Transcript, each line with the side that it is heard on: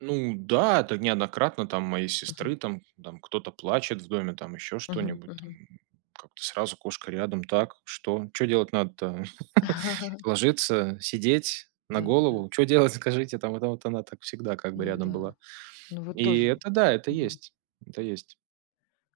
right: Ну да, это неоднократно там моей
left: Мгм.
right: сестры, там, там кто-то плачет в доме, там еще
left: Мгм
right: что-нибудь, там.
left: мгм.
right: Как-то сразу кошка рядом. Так, что? Чё делать надо-то? Ложиться, сидеть, на
left: Да-да-да.
right: голову? Чё делать, скажите? Там вот вот она так всегда как бы
left: Ну
right: рядом
left: да,
right: была.
left: ну вот
right: И
left: тоже
right: это да, это
left: Мгм.
right: есть. Это есть.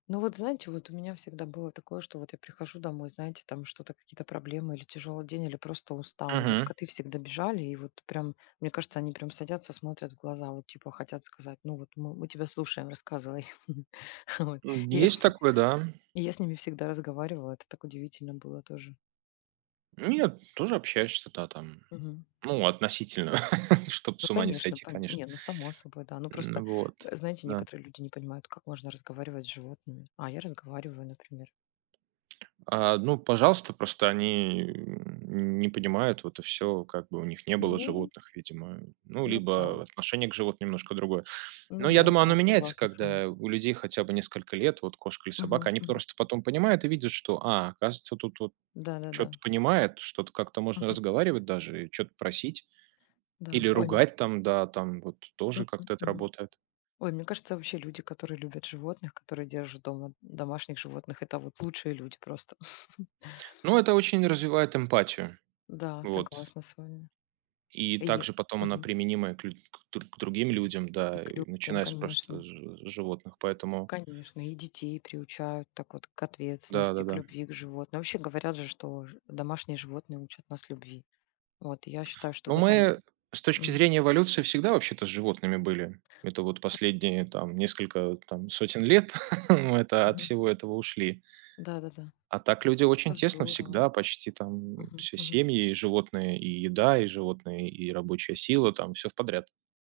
left: Ну вот, знаете, вот у меня всегда было такое, что вот я прихожу домой, знаете, там что-то, какие-то проблемы или тяжёлый день, или просто устала. И вот
right: Мгм.
left: коты всегда бежали и вот прям, мне кажется, они прям садятся, смотрят в глаза, вот типа хотят сказать: "Ну вот мы, мы тебя слушаем, рассказывай". Вот,
right: Э,
left: и я с
right: есть
left: ними,
right: такое, да.
left: я с ними всегда разговаривала, это так удивительно было тоже.
right: Нет, тоже общаешься, да, там.
left: Мгм.
right: Ну, относительно, чтоб
left: Ну
right: с ума не
left: конечно,
right: сойти,
left: поня
right: конечно.
left: Не, ну само собой, да. Ну
right: Н
left: просто,
right: вот,
left: э, знаете,
right: да.
left: некоторые люди не понимают, как можно разговаривать с животными. А, я разговариваю, например.
right: А, ну пожалуйста, просто они н не понимают, вот и всё. Как бы у них не было
left: Ну
right: животных, видимо. Ну
left: Ну да.
right: либо отношение к животным немножко другое. Но
left: Ну
right: я
left: да,
right: думаю, оно
left: да,
right: меняется,
left: согласна с вами.
right: когда у людей хотя бы несколько лет вот кошка или собака.
left: Мгм
right: Они
left: мгм.
right: просто потом понимают и видят, что: "А, оказывается, тут вот
left: Да-да-да.
right: чё-то понимает, что-то как-то можно
left: Мгм.
right: разговаривать даже, и чё-то просить
left: Да,
right: или
left: ой, м
right: ругать там, да", там вот тоже
left: Мгм,
right: как-то это
left: мгм.
right: работает.
left: Ой, мне кажется, вообще люди, которые любят животных, которые держат дома домашних животных- это вот лучшие люди просто.
right: Ну, это очень развивает эмпатию.
left: Да,
right: Вот.
left: согласна с вами.
right: И
left: И е
right: также потом она
left: Мгм.
right: применима и к лю к др к другим людям,
left: И
right: да,
left: к
right: и
left: людям,
right: начиная с просто
left: конечно.
right: с жи с животных. Поэтому
left: Конечно, и детей приучают так вот к
right: Да
left: ответственности, к
right: да-да.
left: любви к животным. Вообще говорят же, что ж домашние животные учат нас любви. Вот я считаю, что в
right: Ну,
left: этом
right: мы с точки
left: Мгм.
right: зрения эволюции всегда вообще-то с животными были. Это вот последние там несколько вот там сотен лет мы, это, от
left: Мгм.
right: всего этого ушли.
left: Да-да-да,
right: А так люди очень тесно
left: здорово.
right: всегда почти, там,
left: Мгм,
right: все:
left: мгм.
right: семьи, и животные, и еда, и животные, и рабочая сила там, всё вподряд.